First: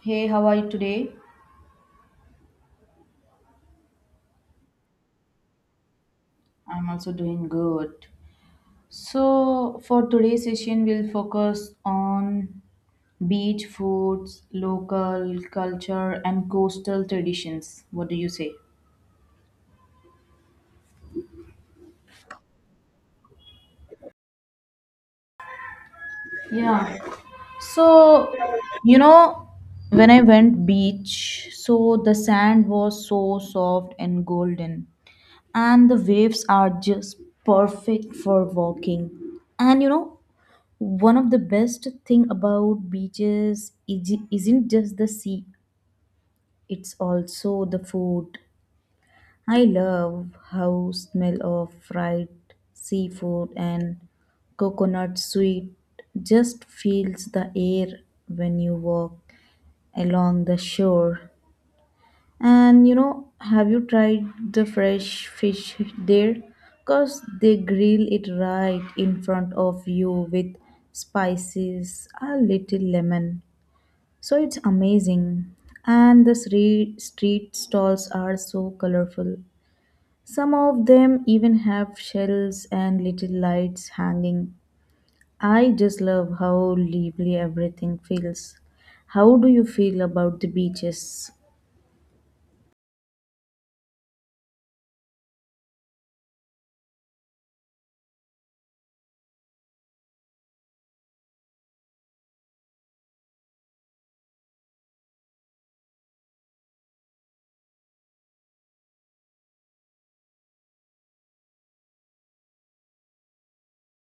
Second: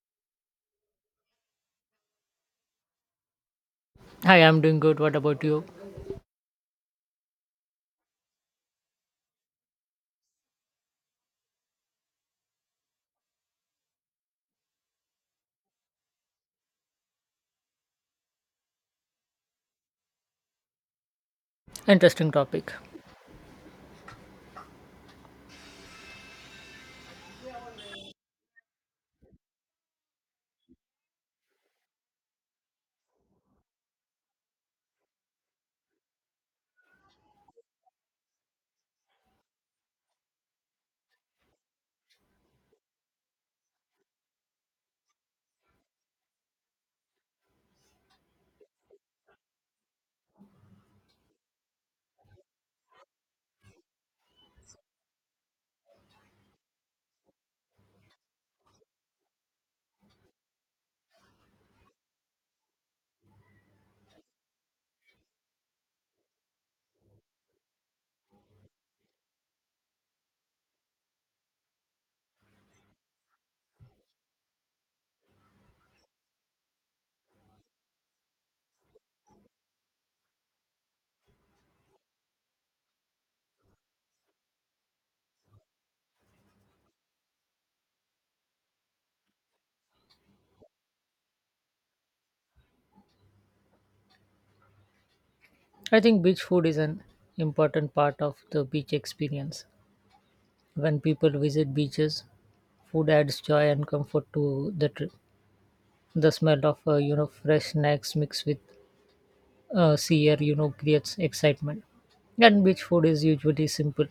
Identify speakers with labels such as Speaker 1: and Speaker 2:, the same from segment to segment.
Speaker 1: Hey, how are you today?
Speaker 2: Hi, I'm doing good. What about you?
Speaker 1: I'm also doing good. So, for today's session, we'll focus on beach foods, local culture, and coastal traditions. What do you say?
Speaker 2: Interesting topic.
Speaker 1: Yeah. So, you know, when I went beach, so the sand was so soft and golden, and the waves are just perfect for walking. And you know, one of the best thing about beaches isn't just the sea, it's also the food. I love how smell of fried seafood and coconut sweet just fills the air when you walk along the shore. And you know, have you tried the fresh fish there? Because they grill it right in front of you with spices, a little lemon. So it's amazing. And the street stalls are so colorful. Some of them even have shells and little lights hanging. I just love how lively everything feels. How do you feel about the beaches?
Speaker 2: I think beach food is an important part of the beach experience. When people visit beaches, food adds joy and comfort to the trip. The smell of fresh snacks mixed with sea air creates excitement. And beach food is usually simple,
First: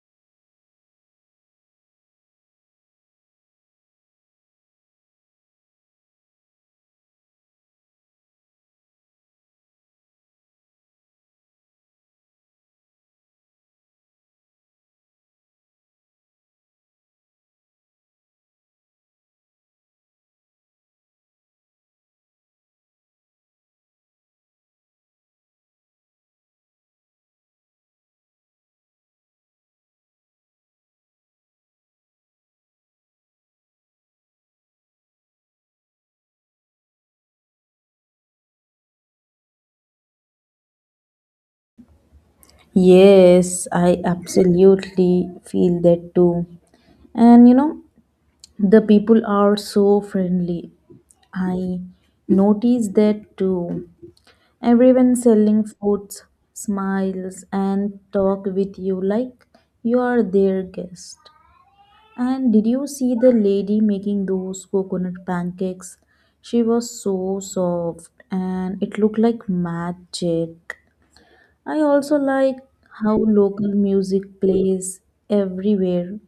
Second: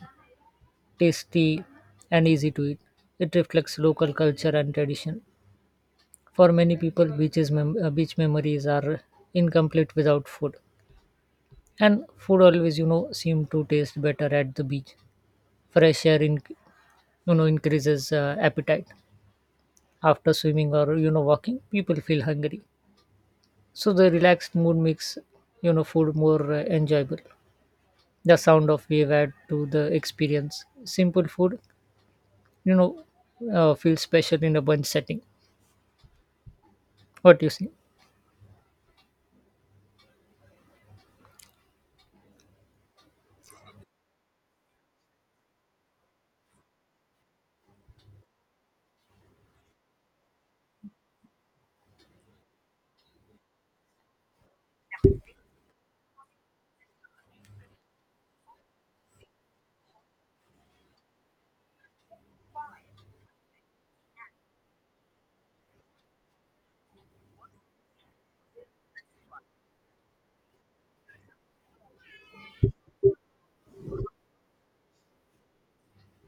Speaker 2: tasty, and easy to eat. It reflects local culture and tradition. For many people, beach memories are incomplete without food. And food always seem to taste better at the beach. Fresh air increases appetite. After swimming or walking, people feel hungry, so the relaxed mood makes food more enjoyable. The sound of wave add to the experience. Simple food you know feels special in a bunch setting. What do you think?
Speaker 1: Yes, I absolutely feel that too. And you know, the people are so friendly. I notice that too. Everyone selling foods smiles and talk with you like you are their guest. And did you see the lady making those coconut pancakes? She was so soft and it looked like magic. I also like how local music plays everywhere.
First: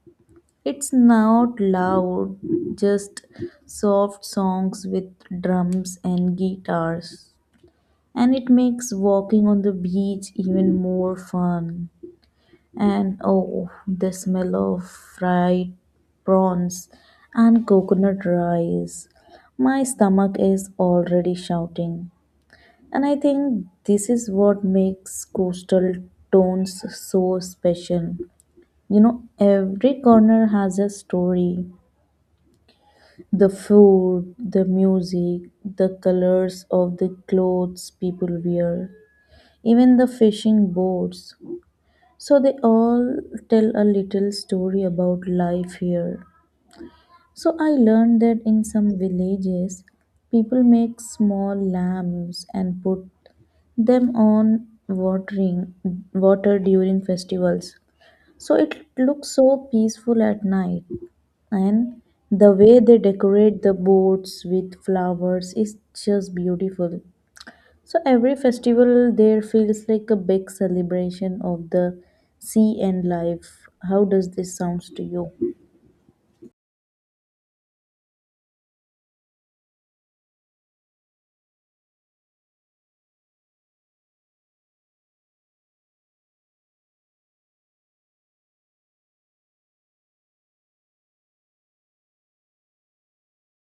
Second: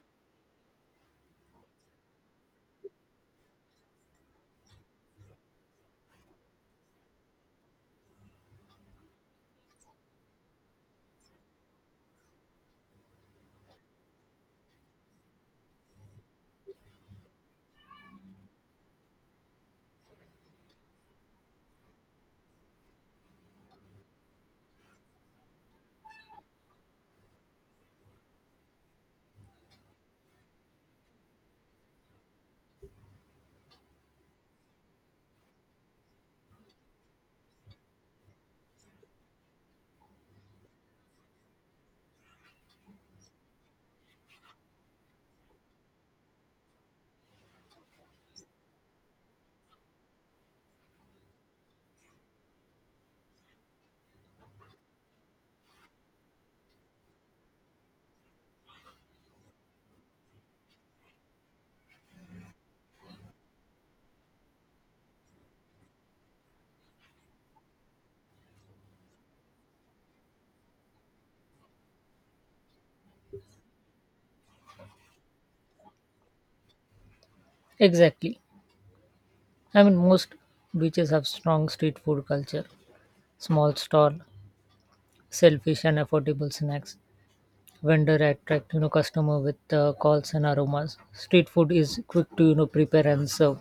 Speaker 1: It's not loud, just soft songs with drums and guitars. And it makes walking on the beach even more fun. And oh, the smell of fried prawns and coconut rice. My stomach is already shouting. And I think this is what makes coastal towns so special. You know, every corner has a story. The food, the music, the colors of the clothes people wear, even the fishing boats. So they all tell a little story about life here. So I learned that in some villages, people make small lamps and put them on water during festivals. So it looks so peaceful at night, and the way they decorate the boats with flowers is just beautiful. So every festival there feels like a big celebration of the sea and life. How does this sounds to you?
Speaker 2: Exactly. I mean, most beaches have strong street food culture. Small stall, selfish and affordable snacks. Vendor attract customer with calls and aromas. Street food is quick to prepare and serve.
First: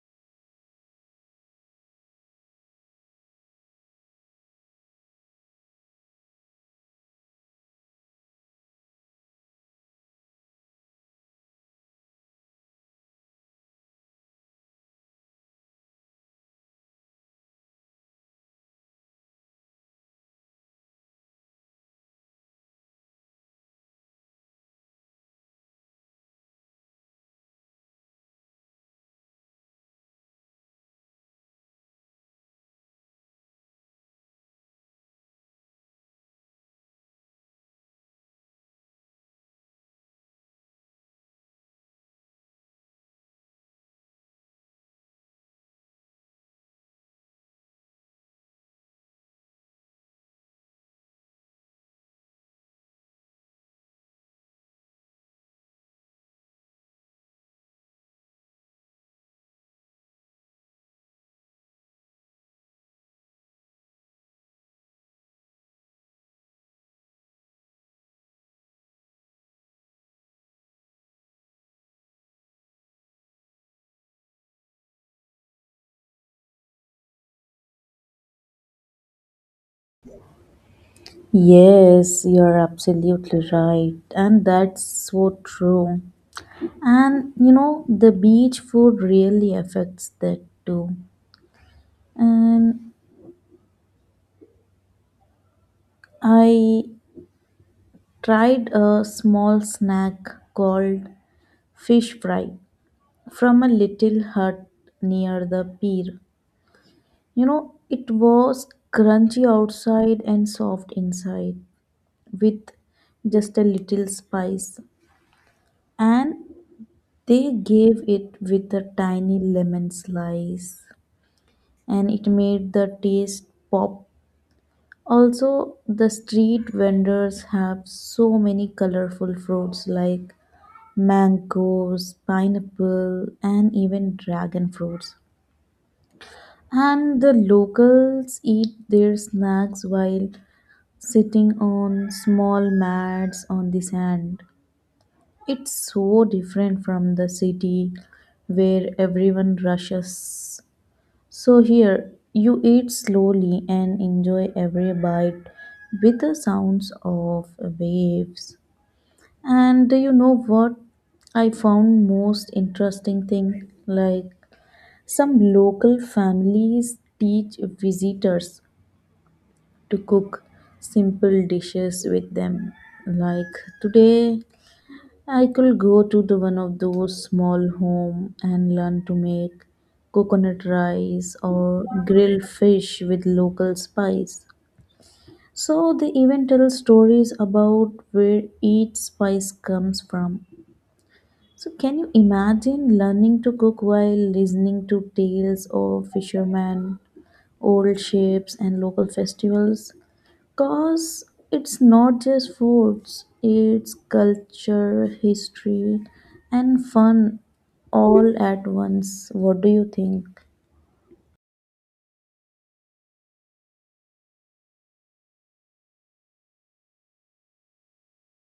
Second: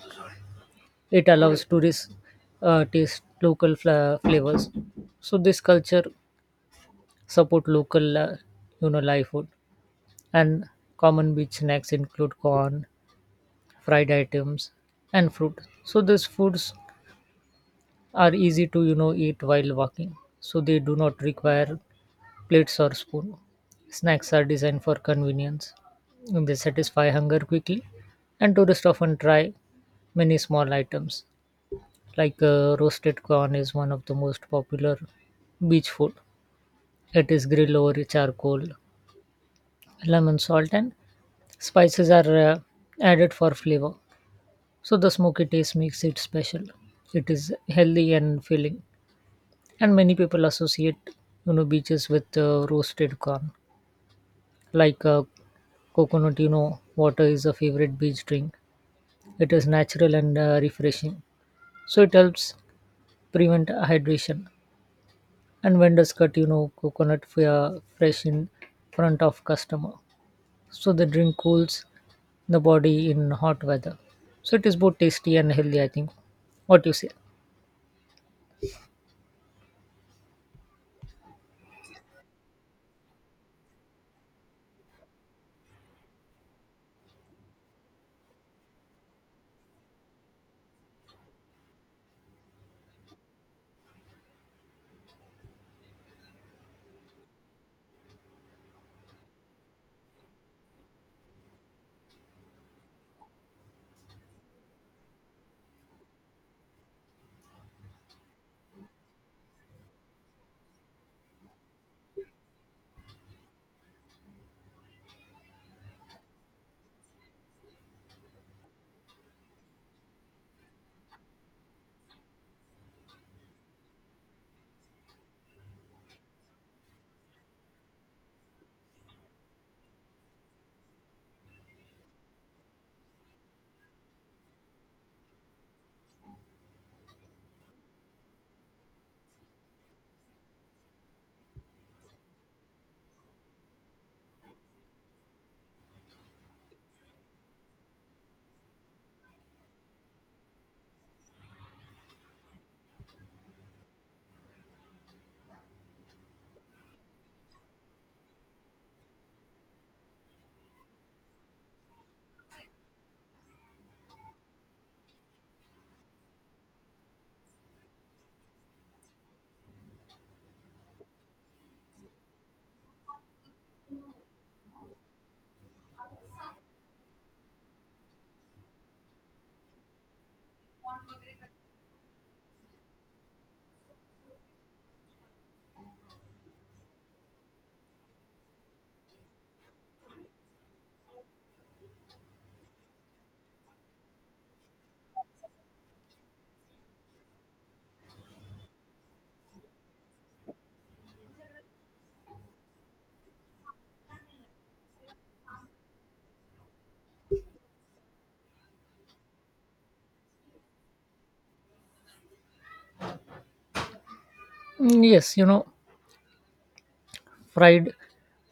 Speaker 2: It allows tourists taste local flavors. So this culture support local live food. And common beach snacks include corn, fried items, and fruit. So these foods are easy to eat while walking, so they do not require plates or spoon. Snacks are designed for convenience. They satisfy hunger quickly, and tourists often try many small items. Roasted corn is one of the most popular beach food. It is grilled over charcoal, lemon salt, and spices are added for flavor. So the smoky taste makes it special. It is healthy and filling, and many people associate beaches with roasted corn. Like uh, Coconut, water is a favorite beach drink. It is natural and refreshing. So it helps prevent hydration. And vendors cut, coconut fresh in front of customer. So the drink cools the body in hot weather. So it is both tasty and healthy, I think. What you say?
Speaker 1: Yes, you're absolutely right. And that's so true. And you know, the beach food really affects that too. And I tried a small snack called fish fry from a little hut near the pier. You know, it was crunchy outside and soft inside with just a little spice. And they gave it with a tiny lemon slice and it made the taste pop. Also, the street vendors have so many colorful fruits like mangoes, pineapple, and even dragon fruits. And the locals eat their snacks while sitting on small mats on the sand. It's so different from the city where everyone rushes. So here, you eat slowly and enjoy every bite with the sounds of waves. And you know what I found most interesting thing? Like some local families teach visitors to cook simple dishes with them. Like today I could go to the one of those small home and learn to make coconut rice or grilled fish with local spice. So they even tell stories about where each spice comes from. So can you imagine learning to cook while listening to tales of fishermen, old ships and local festivals? Cause it's not just foods, it's culture, history, and fun all at once. What do you think?
Speaker 2: Mm, yes, fried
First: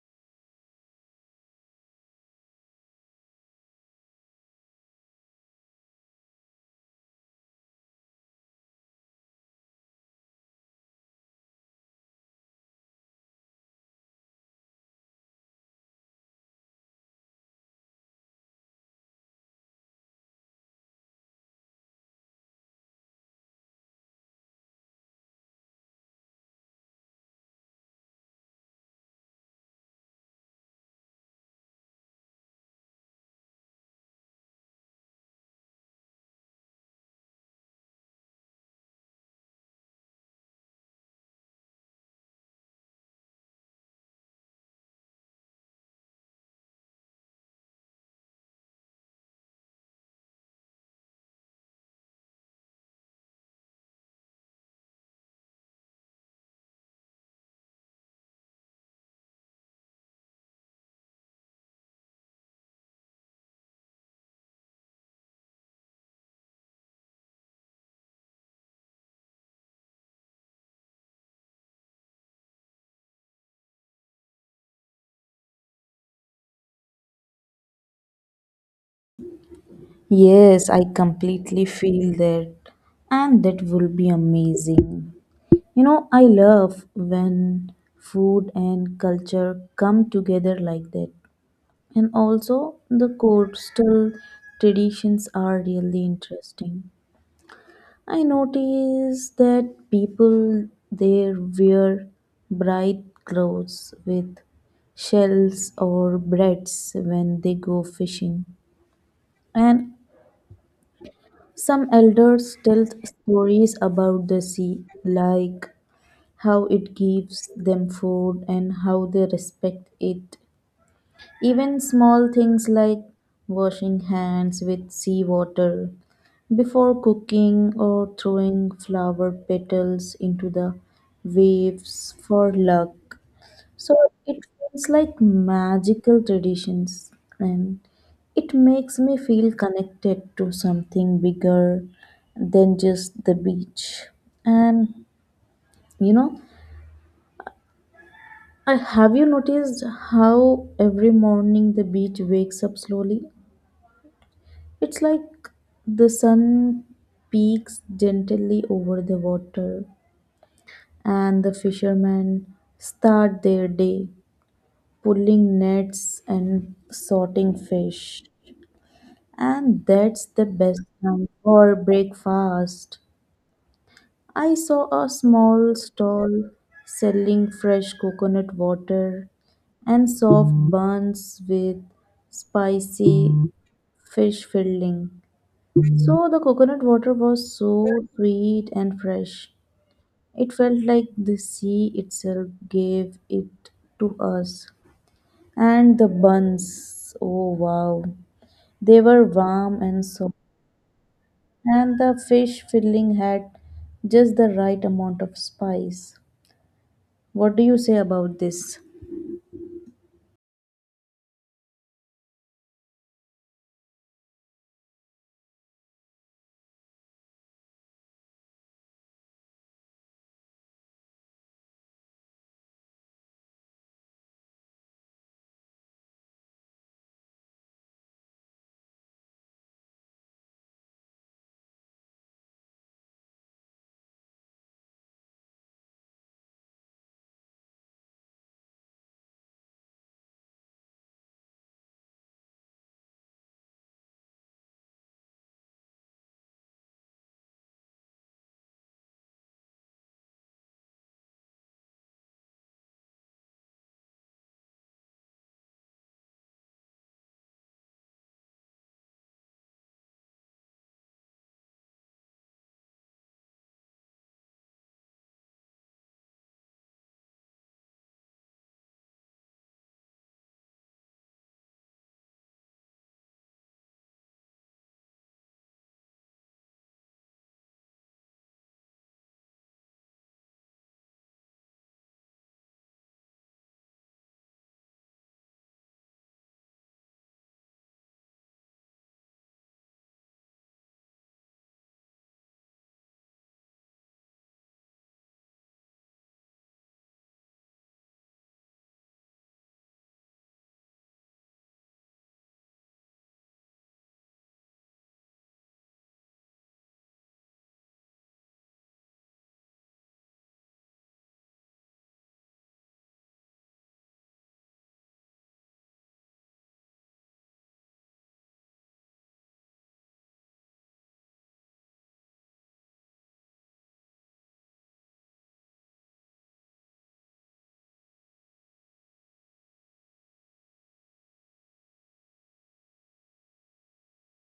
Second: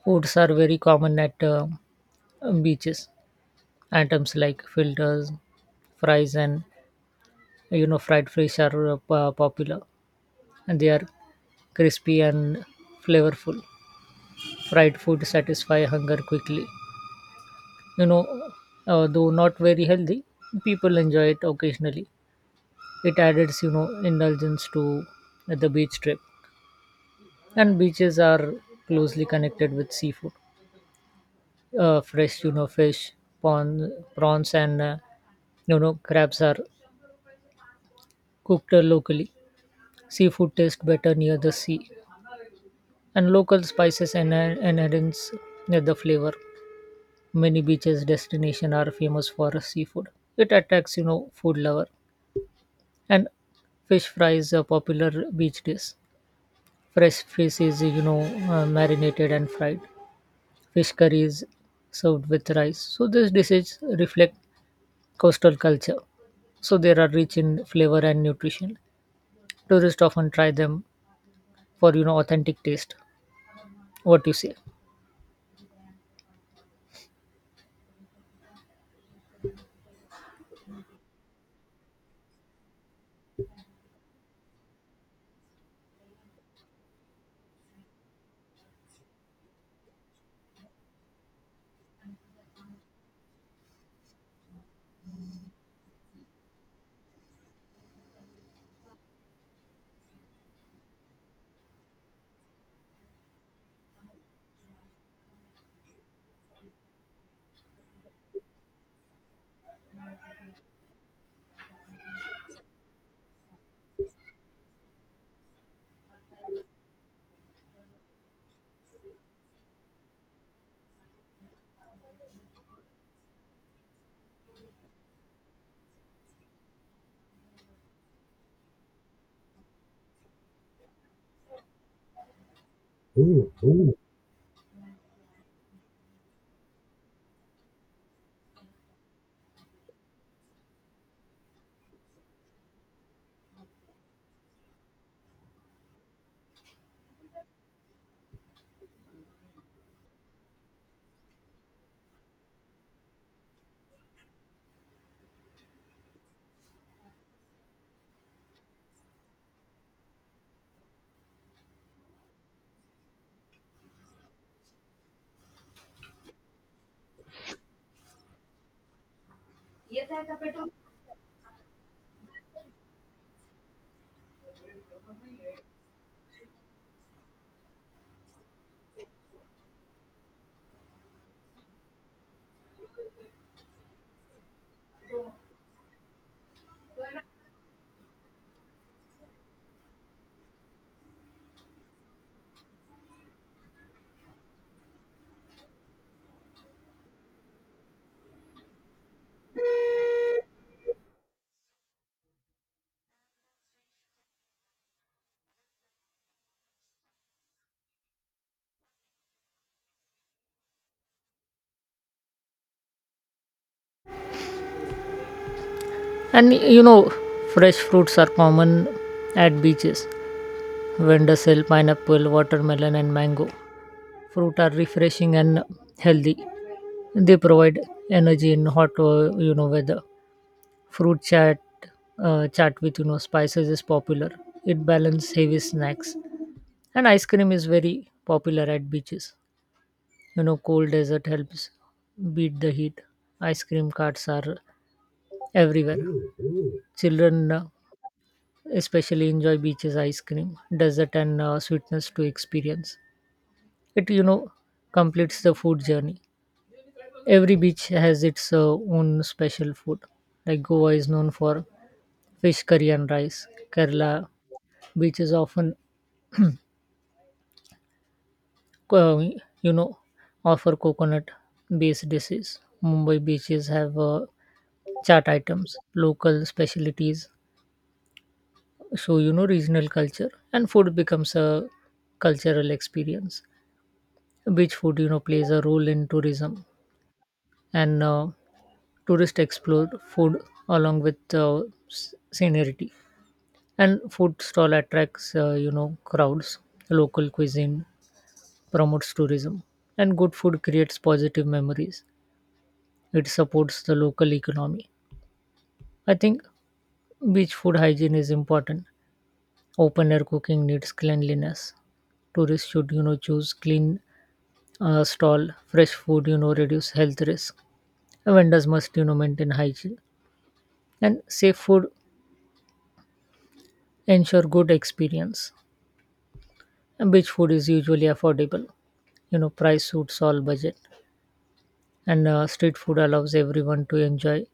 Speaker 2: foods are very common at beaches. Items like filters, fries, and fried fish are popular, and they are crispy and flavorful. Fried food satisfy hunger quickly, you know though not very healthy. People enjoy it occasionally. It adds indulgence to the beach trip. And beaches are closely connected with seafood. Fresh fish, prawns, and crabs are cooked locally. Seafood tastes better near the sea, and local spices and enhance the flavor. Many beaches destination are famous for seafood. It attracts food lover. And fish fries are popular beach dish. Fresh fish is marinated and fried. Fish curry is served with rice. So these dishes reflect coastal culture, so they are rich in flavor and nutrition. Tourists often try them for authentic taste. What you say?
Speaker 1: Yes, I completely feel that, and that will be amazing. You know, I love when food and culture come together like that. And also, the coastal traditions are really interesting. I noticed that people there wear bright clothes with shells or braids when they go fishing. And some elders tell stories about the sea, like how it gives them food and how they respect it. Even small things like washing hands with seawater before cooking or throwing flower petals into the waves for luck. So it feels like magical traditions and it makes me feel connected to something bigger than just the beach. And you know, I have you noticed how every morning the beach wakes up slowly? It's like the sun peeks gently over the water, and the fishermen start their day pulling nets and sorting fish. And that's the best time for breakfast. I saw a small stall selling fresh coconut water and soft buns with spicy fish filling. So the coconut water was so sweet and fresh. It felt like the sea itself gave it to us. And the buns, oh wow, they were warm and soft. And the fish filling had just the right amount of spice. What do you say about this?
Speaker 2: And fresh fruits are common at beaches. Vendors sell pineapple, watermelon, and mango. Fruit are refreshing and healthy. They provide energy in hot, weather. Fruit chat, Chat with spices is popular. It balances heavy snacks, and ice cream is very popular at beaches. Cold desert helps beat the heat. Ice cream carts are everywhere. Children especially enjoy beaches ice cream desert and sweetness to experience it. Completes the food journey. Every beach has its own special food. Like Goa is known for fish curry and rice. Kerala beaches often uh, you know offer coconut based dishes. Mumbai beaches have chart items, local specialties. So regional culture and food becomes a cultural experience. Beach food, plays a role in tourism, and tourists explore food along with scenery. And food stall attracts, crowds. Local cuisine promotes tourism, and good food creates positive memories. It supports the local economy. I think beach food hygiene is important. Open air cooking needs cleanliness. Tourists should, choose clean stall, fresh food, reduce health risk. Vendors must, maintain hygiene. And safe food ensure good experience. And beach food is usually affordable. Price suits all budget, and street food allows everyone to enjoy.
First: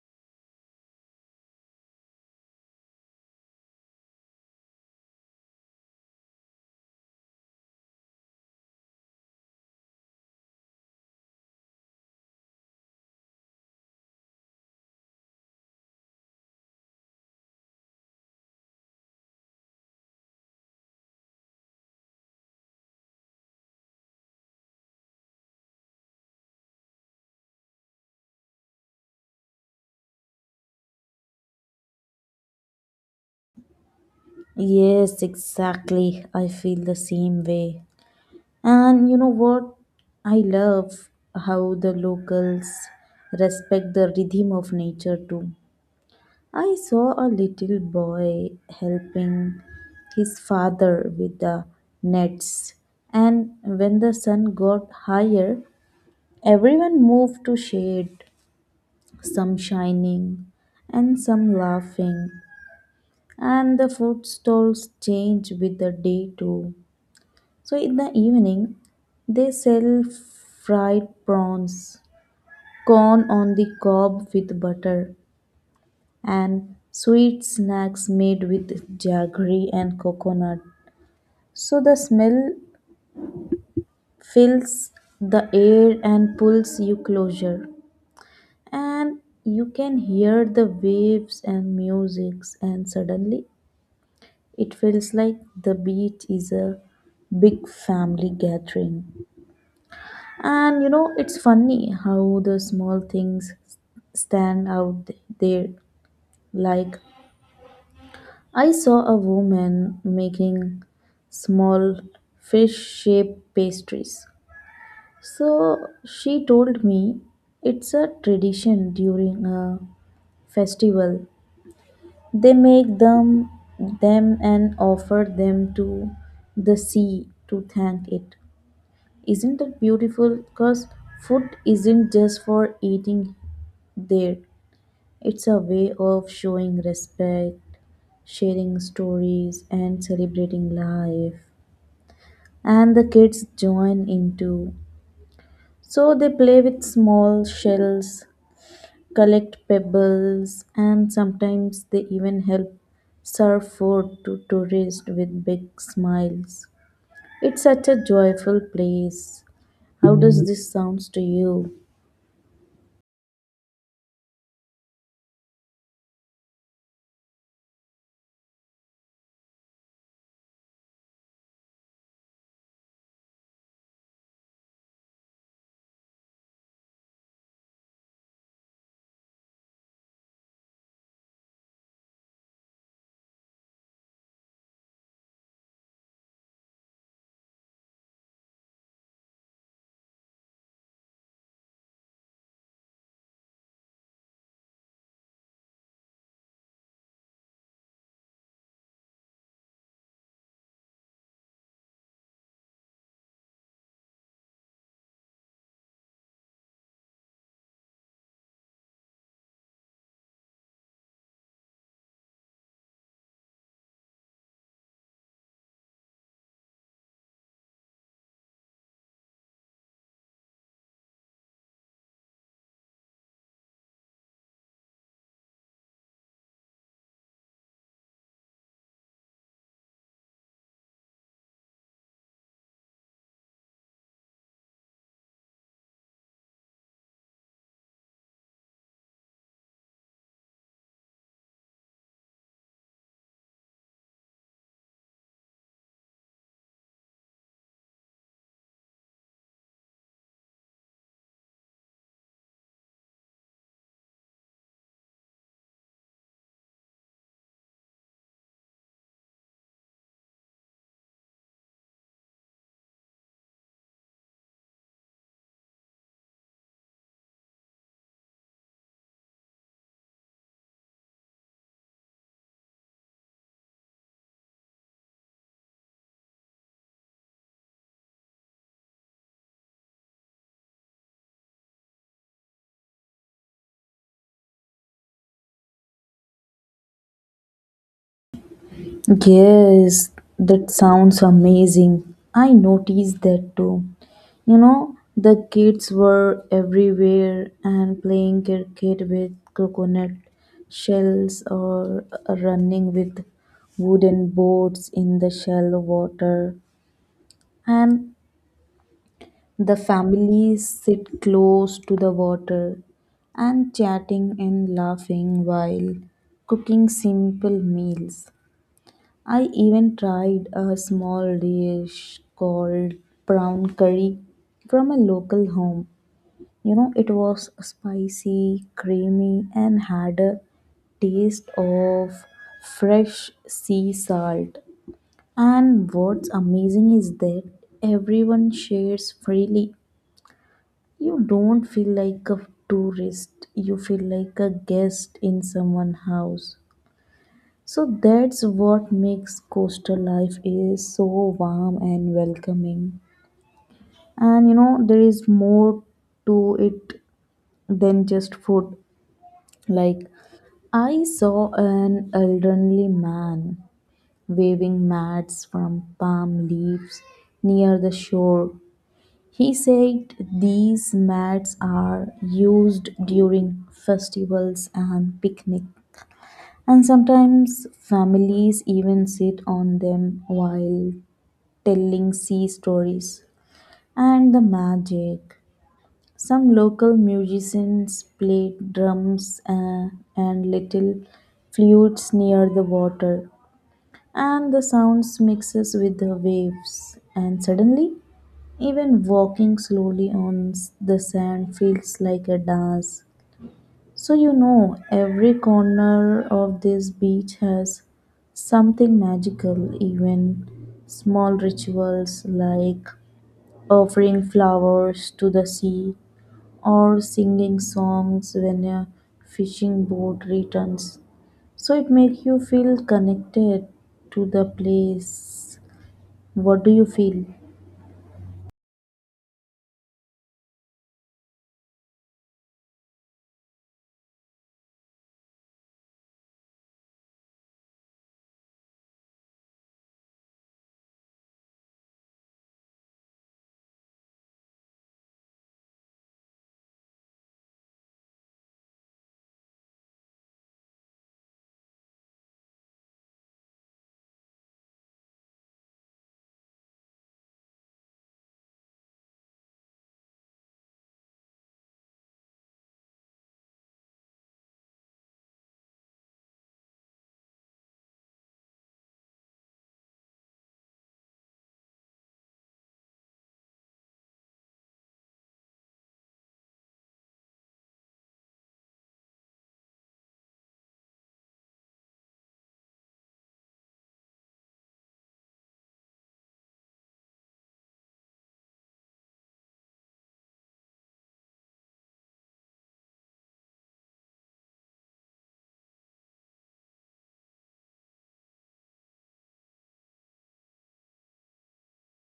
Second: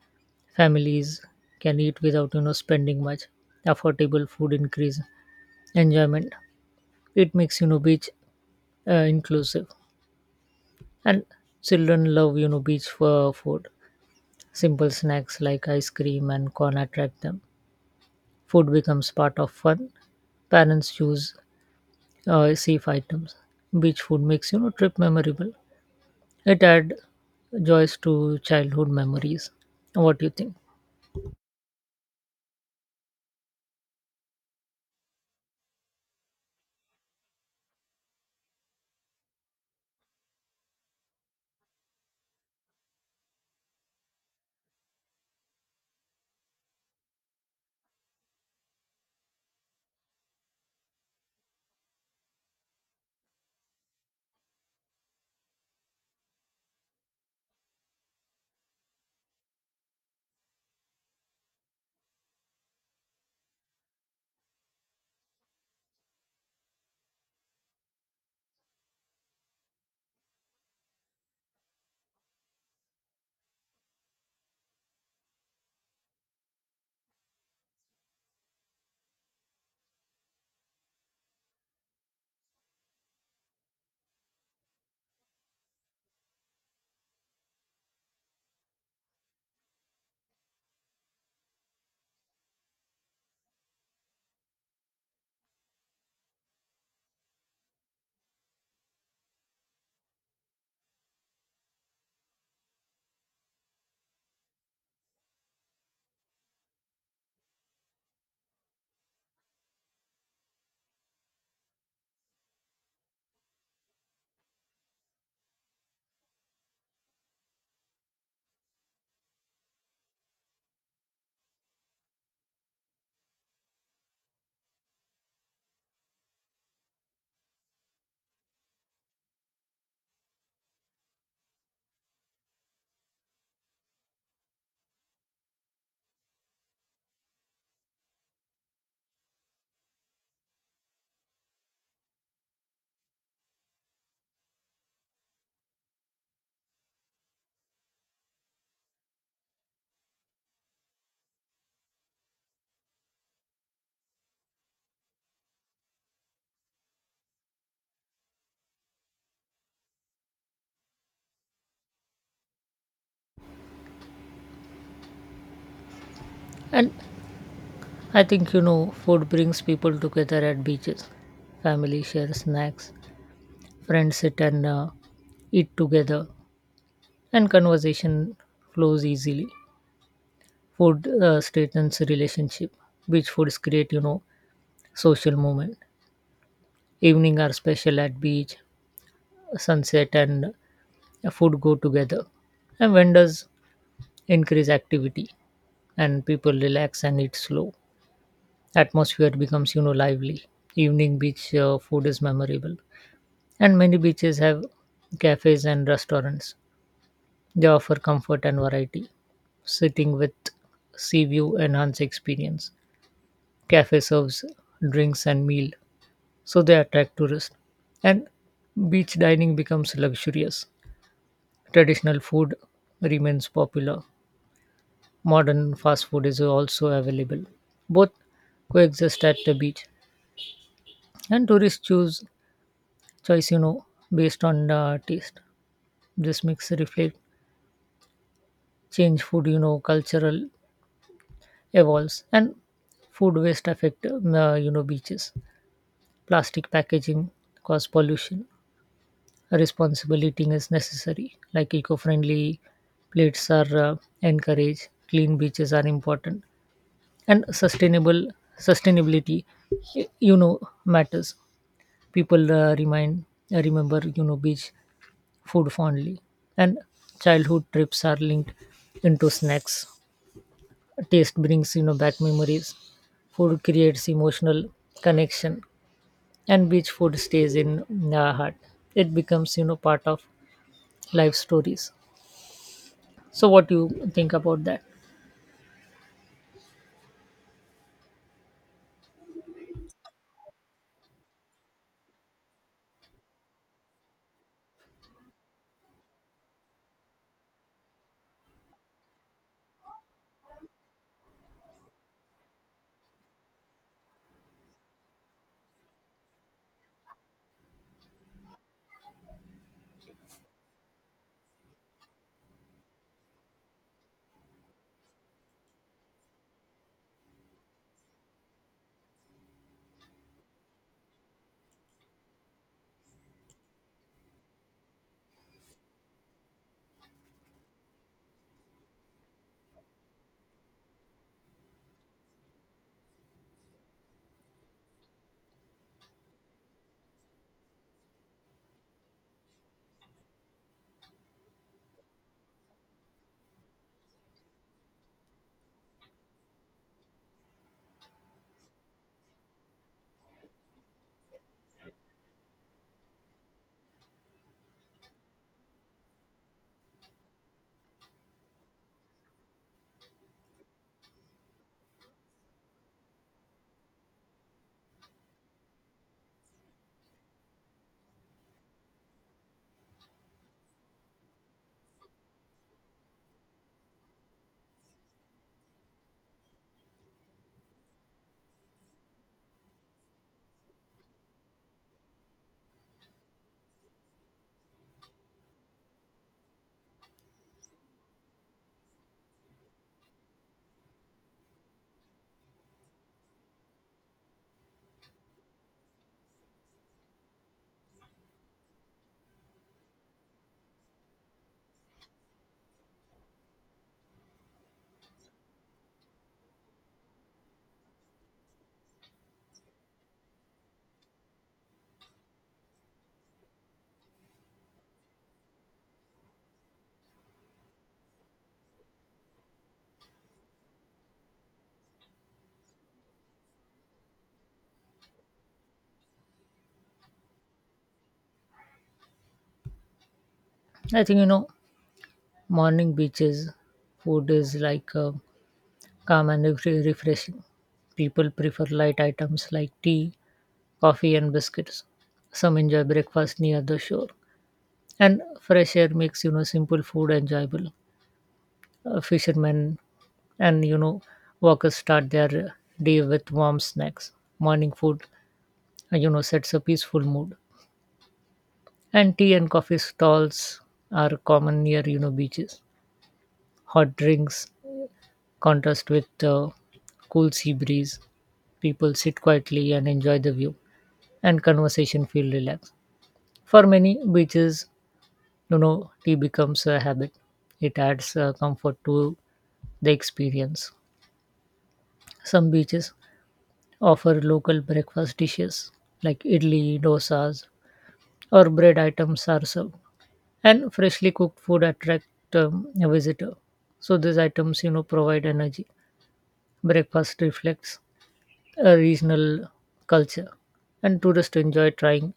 Speaker 2: Families can eat without spending much. Affordable food increase enjoyment. It makes beach inclusive. And children love beach for food. Simple snacks like ice cream and corn attract them. Food becomes part of fun. Parents choose safe items. Beach food makes trip memorable. It add joys to childhood memories. What do you think?
Speaker 1: Yes, exactly. I feel the same way. And you know what? I love how the locals respect the rhythm of nature too. I saw a little boy helping his father with the nets, and when the sun got higher, everyone moved to shade, some shining and some laughing, and the food stalls changed with the day too. So in the evening, they sell fried prawns, corn on the cob with butter, and sweet snacks made with jaggery and coconut. So the smell fills the air and pulls you closer. And you can hear the waves and musics and suddenly it feels like the beach is a big family gathering. And you know, it's funny how the small things stand out there. Like, I saw a woman making small fish shaped pastries. So she told me it's a tradition during a festival. They make them and offer them to the sea to thank it. Isn't that beautiful? Because food isn't just for eating there, it's a way of showing respect, sharing stories, and celebrating life. And the kids join in too. So they play with small shells, collect pebbles, and sometimes they even help serve food to tourists with big smiles. It's such a joyful place. How does this sounds to you?
Speaker 2: And I think food brings people together at beaches. Family share snacks, friends sit and eat together, and conversation flows easily. Food strengthens relationship. Beach foods create social moment. Evening are special at beach. Sunset and food go together, and vendors increase activity, and people relax and eat slow. Atmosphere becomes lively. Evening beach food is memorable. And many beaches have cafes and restaurants. They offer comfort and variety. Sitting with sea view enhance experience. Cafe serves drinks and meal, so they attract tourists, and beach dining becomes luxurious. Traditional food remains popular. Modern fast food is also available. Both coexist at the beach, and tourists choose choice based on the taste. This mix reflect change food, cultural evolves. And food waste affect beaches. Plastic packaging cause pollution. Responsible eating is necessary. Like eco-friendly plates are encouraged. Clean beaches are important, and sustainable sustainability y- you know matters. People remind remember beach food fondly, and childhood trips are linked into snacks. Taste brings back memories. Food creates emotional connection, and beach food stays in our heart. It becomes part of life stories. So what do you think about that?
Speaker 1: Yes, that sounds amazing. I noticed that too. You know, the kids were everywhere and playing cricket with coconut shells or running with wooden boats in the shallow water. And the families sit close to the water and chatting and laughing while cooking simple meals. I even tried a small dish called brown curry from a local home. You know, it was spicy, creamy, and had a taste of fresh sea salt. And what's amazing is that everyone shares freely. You don't feel like a tourist, you feel like a guest in someone's house. So that's what makes coastal life is so warm and welcoming. And you know, there is more to it than just food. Like I saw an elderly man waving mats from palm leaves near the shore. He said these mats are used during festivals and picnic and sometimes families even sit on them while telling sea stories and the magic. Some local musicians played drums and little flutes near the water, and the sounds mixes with the waves. And suddenly, even walking slowly on the sand feels like a dance. So, you know, every corner of this beach has something magical, even small rituals like offering flowers to the sea or singing songs when a fishing boat returns. So it makes you feel connected to the place. What do you feel?
Speaker 2: I think morning beaches food is like calm and refreshing. People prefer light items like tea, coffee, and biscuits. Some enjoy breakfast near the shore, and fresh air makes simple food enjoyable. Fishermen and walkers start their day with warm snacks. Morning food, sets a peaceful mood. And tea and coffee stalls are common near beaches. Hot drinks contrast with cool sea breeze. People sit quietly and enjoy the view, and conversation feel relaxed. For many, beaches. No, no, tea becomes a habit. It adds comfort to the experience. Some beaches offer local breakfast dishes like idli, dosas, or bread items are served, and freshly cooked food attract a visitor. So these items, provide energy. Breakfast reflects a regional culture, and tourists enjoy trying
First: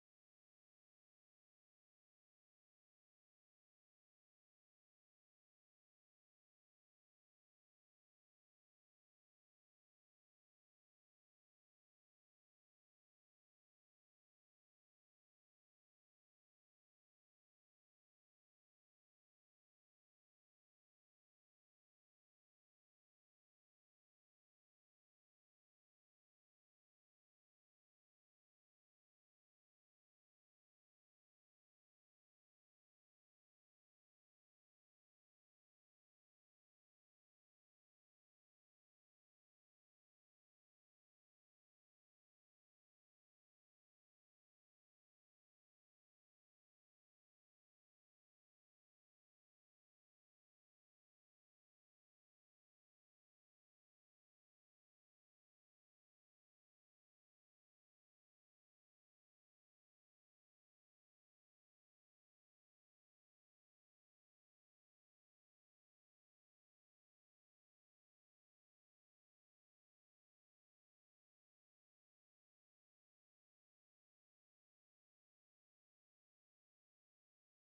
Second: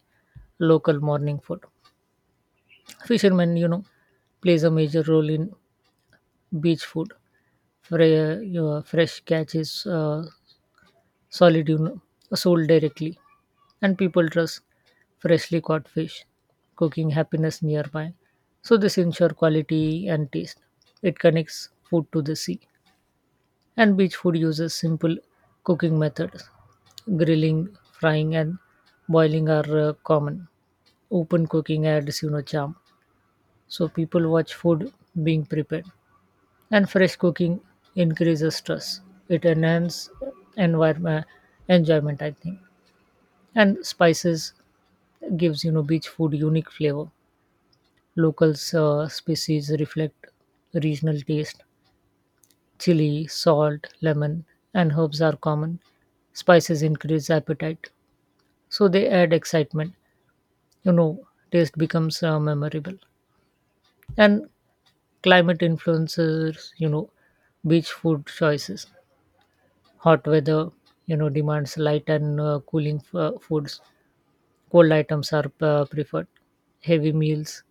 Speaker 2: local morning food. Fishermen, plays a major role in beach food. Fresh catch is solid, sold directly, and people trust freshly caught fish, cooking happiness nearby. So this ensure quality and taste. It connects food to the sea, and beach food uses simple cooking methods. Grilling, frying, and boiling are common. Open cooking adds, charm. So people watch food being prepared, and fresh cooking increases stress. It enhances environment enjoyment, I think. And spices gives beach food unique flavor. Local species reflect regional taste. Chili, salt, lemon, and herbs are common. Spices increase appetite, so they add excitement. You know, Taste becomes memorable. And climate influences, beach food choices. Hot weather demands light and cooling foods. Cold items are preferred. Heavy meals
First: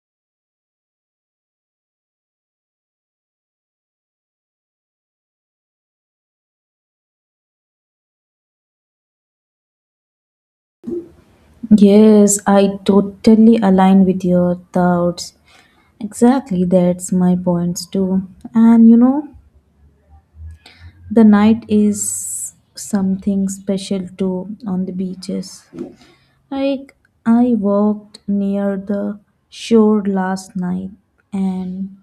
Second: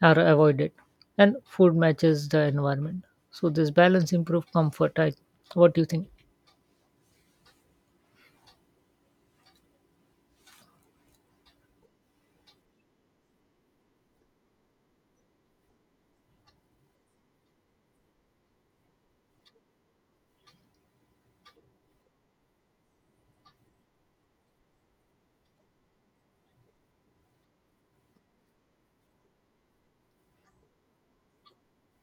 Speaker 2: are avoided, and food matches the environment, so this balance improve comfort. I what do you think?
Speaker 1: Yes, I totally align with your thoughts. Exactly, that's my points too. And you know, the night is something special too on the beaches. Like I walked near the shore last night and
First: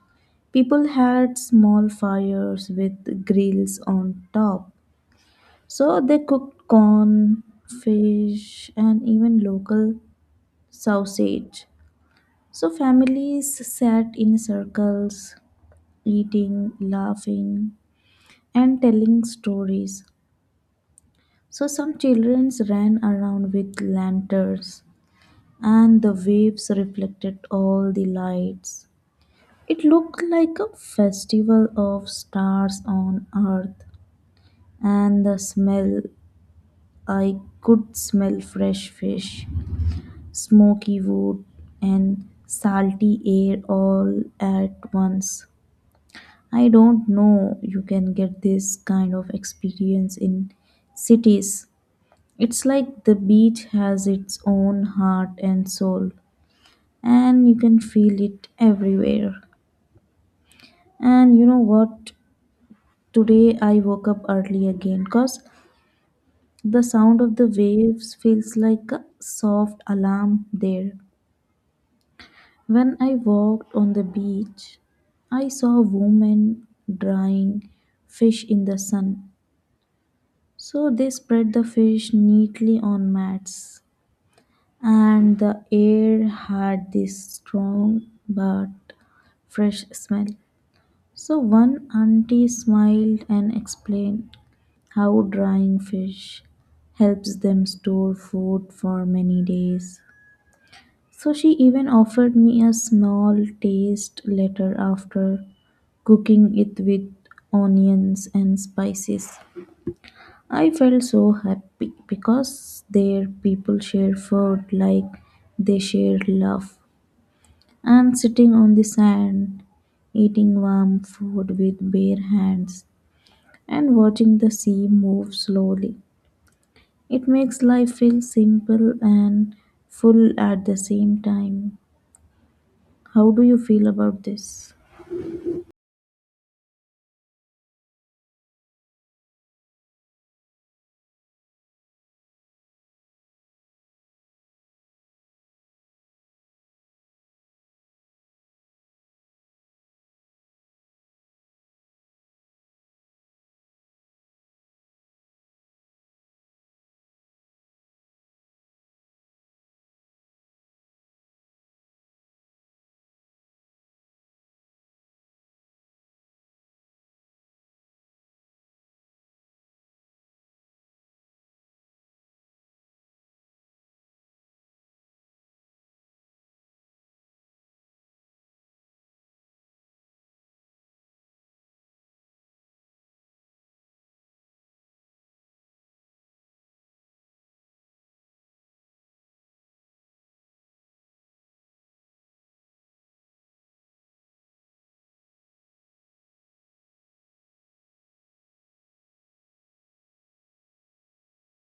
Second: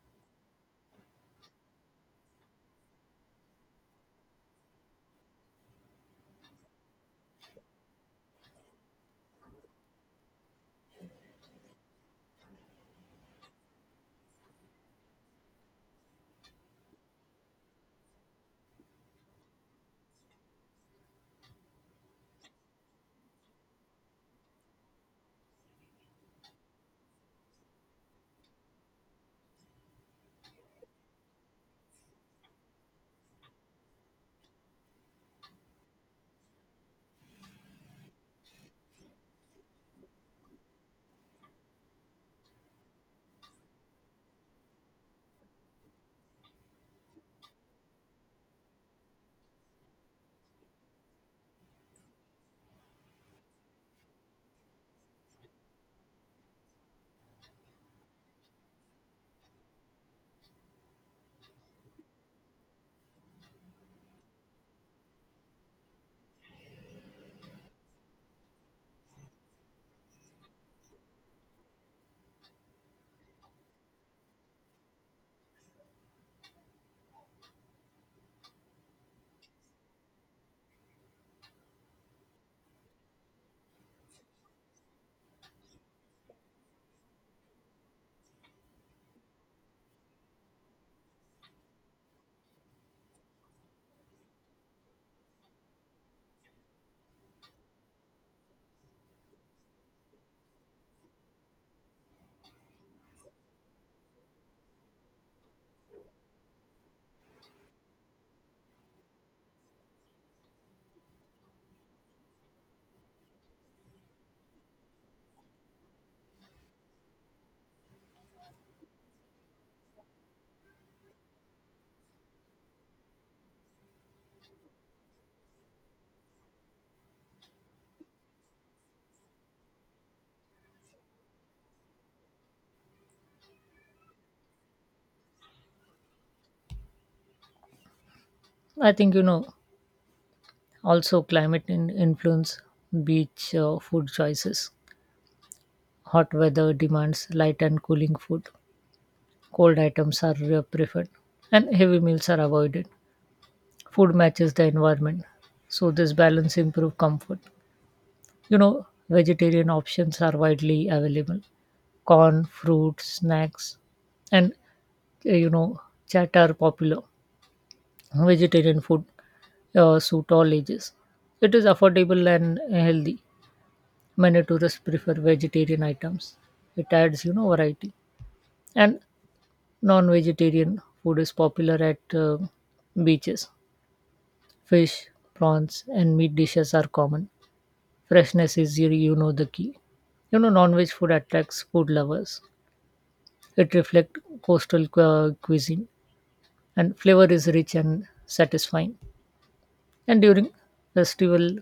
Speaker 1: people had small fires with grills on top. So they cooked corn, fish and even local sausage. So families sat in circles eating, laughing and telling stories. So some children ran around with lanterns and the waves reflected all the lights. It looked like a festival of stars on earth, and the smell, I could smell fresh fish, smoky wood, and salty air all at once. I don't know you can get this kind of experience in cities. It's like the beach has its own heart and soul, and you can feel it everywhere. And you know what, today I woke up early again cause the sound of the waves feels like a soft alarm there. When I walked on the beach, I saw a woman drying fish in the sun. So they spread the fish neatly on mats and the air had this strong but fresh smell. So one auntie smiled and explained how drying fish helps them store food for many days. So she even offered me a small taste later after cooking it with onions and spices. I felt so happy because their people share food like they share love. And sitting on the sand, eating warm food with bare hands and watching the sea move slowly. It makes life feel simple and full at the same time. How do you feel about this?
Speaker 2: I think also climate in influence beach food choices. Hot weather demands light and cooling food. Cold items are preferred, and heavy meals are avoided. Food matches the environment, so this balance improve comfort. Vegetarian options are widely available. Corn, fruit, snacks, and uh, you know, chat are popular. Vegetarian food suit all ages. It is affordable and healthy. Many tourists prefer vegetarian items. It adds, variety. And non-vegetarian food is popular at beaches. Fish, prawns, and meat dishes are common. Freshness is, the key. Non-veg food attracts food lovers. It reflects coastal cuisine, and flavor is rich and satisfying. And during festival,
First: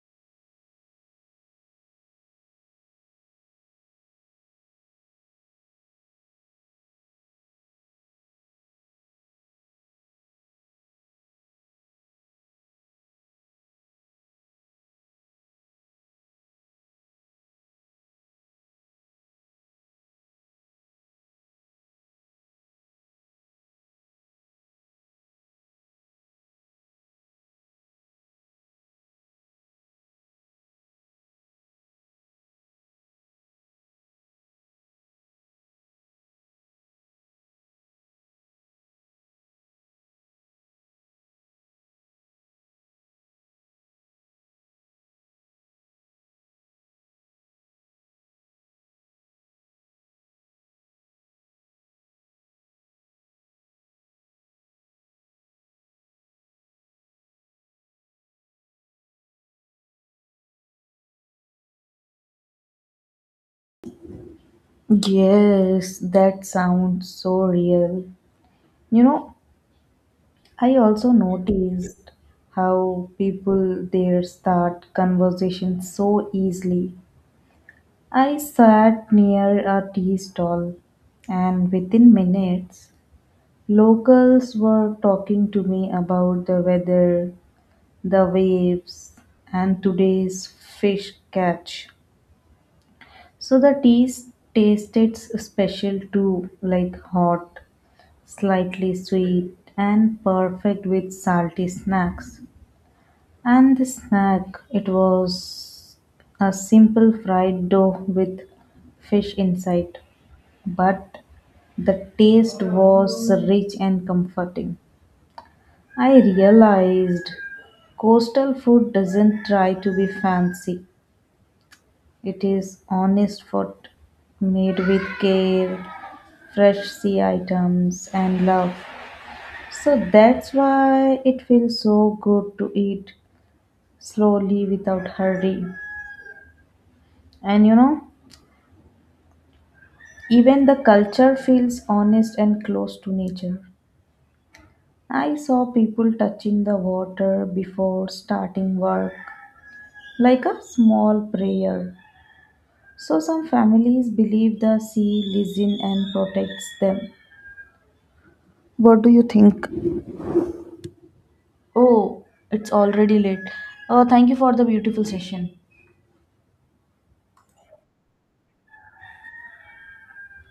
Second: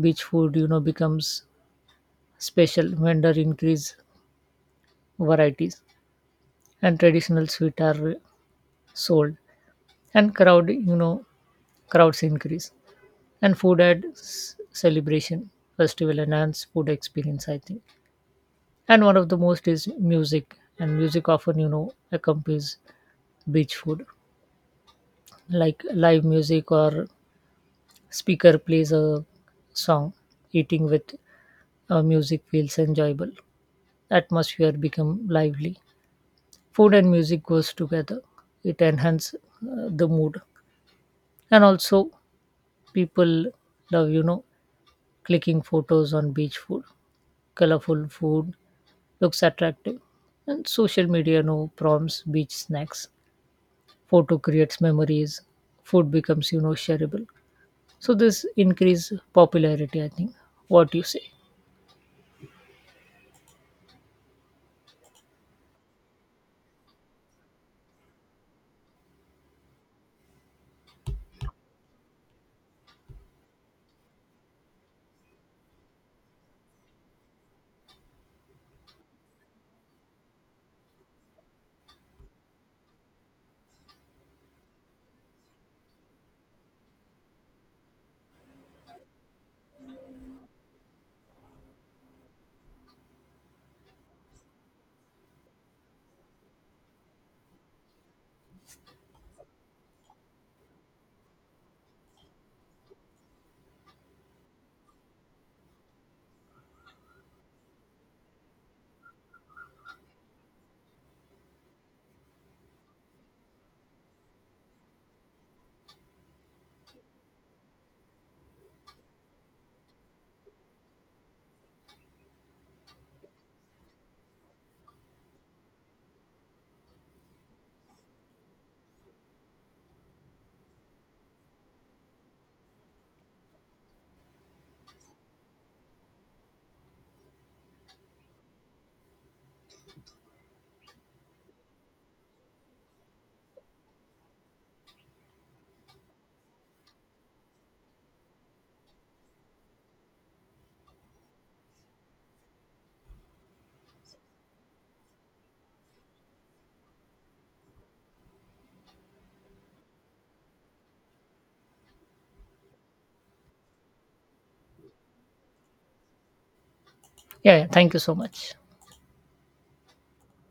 Speaker 2: beach food becomes special when there increase varieties, and traditional sweet are sold, and crowd, crowds increase, and food at celebration festival enhance food experience, I think. And one of the most is music. And music often accompanies beach food, like live music or speaker plays a song. Eating with music feels enjoyable. Atmosphere become lively. Food and music goes together. It enhances the mood. And also people love clicking photos on beach food. Colorful food looks attractive. And social media now prompts beach snacks. Photo creates memories. Food becomes shareable. So this increase popularity, I think. What do you say?
Speaker 1: Yes, that sounds so real. You know, I also noticed how people there start conversations so easily. I sat near a tea stall, and within minutes, locals were talking to me about the weather, the waves, and today's fish catch. So the teas tasted special too, like hot, slightly sweet, and perfect with salty snacks. And the snack, it was a simple fried dough with fish inside, but the taste was rich and comforting. I realized coastal food doesn't try to be fancy, it is honest food made with care, fresh sea items, and love. So that's why it feels so good to eat slowly without hurry. And you know, even the culture feels honest and close to nature. I saw people touching the water before starting work, like a small prayer. So some families believe the sea listens and protects them. What do you think? Oh, it's already late. Oh, thank you for the beautiful session.
Speaker 2: Yeah, yeah. Thank you so much.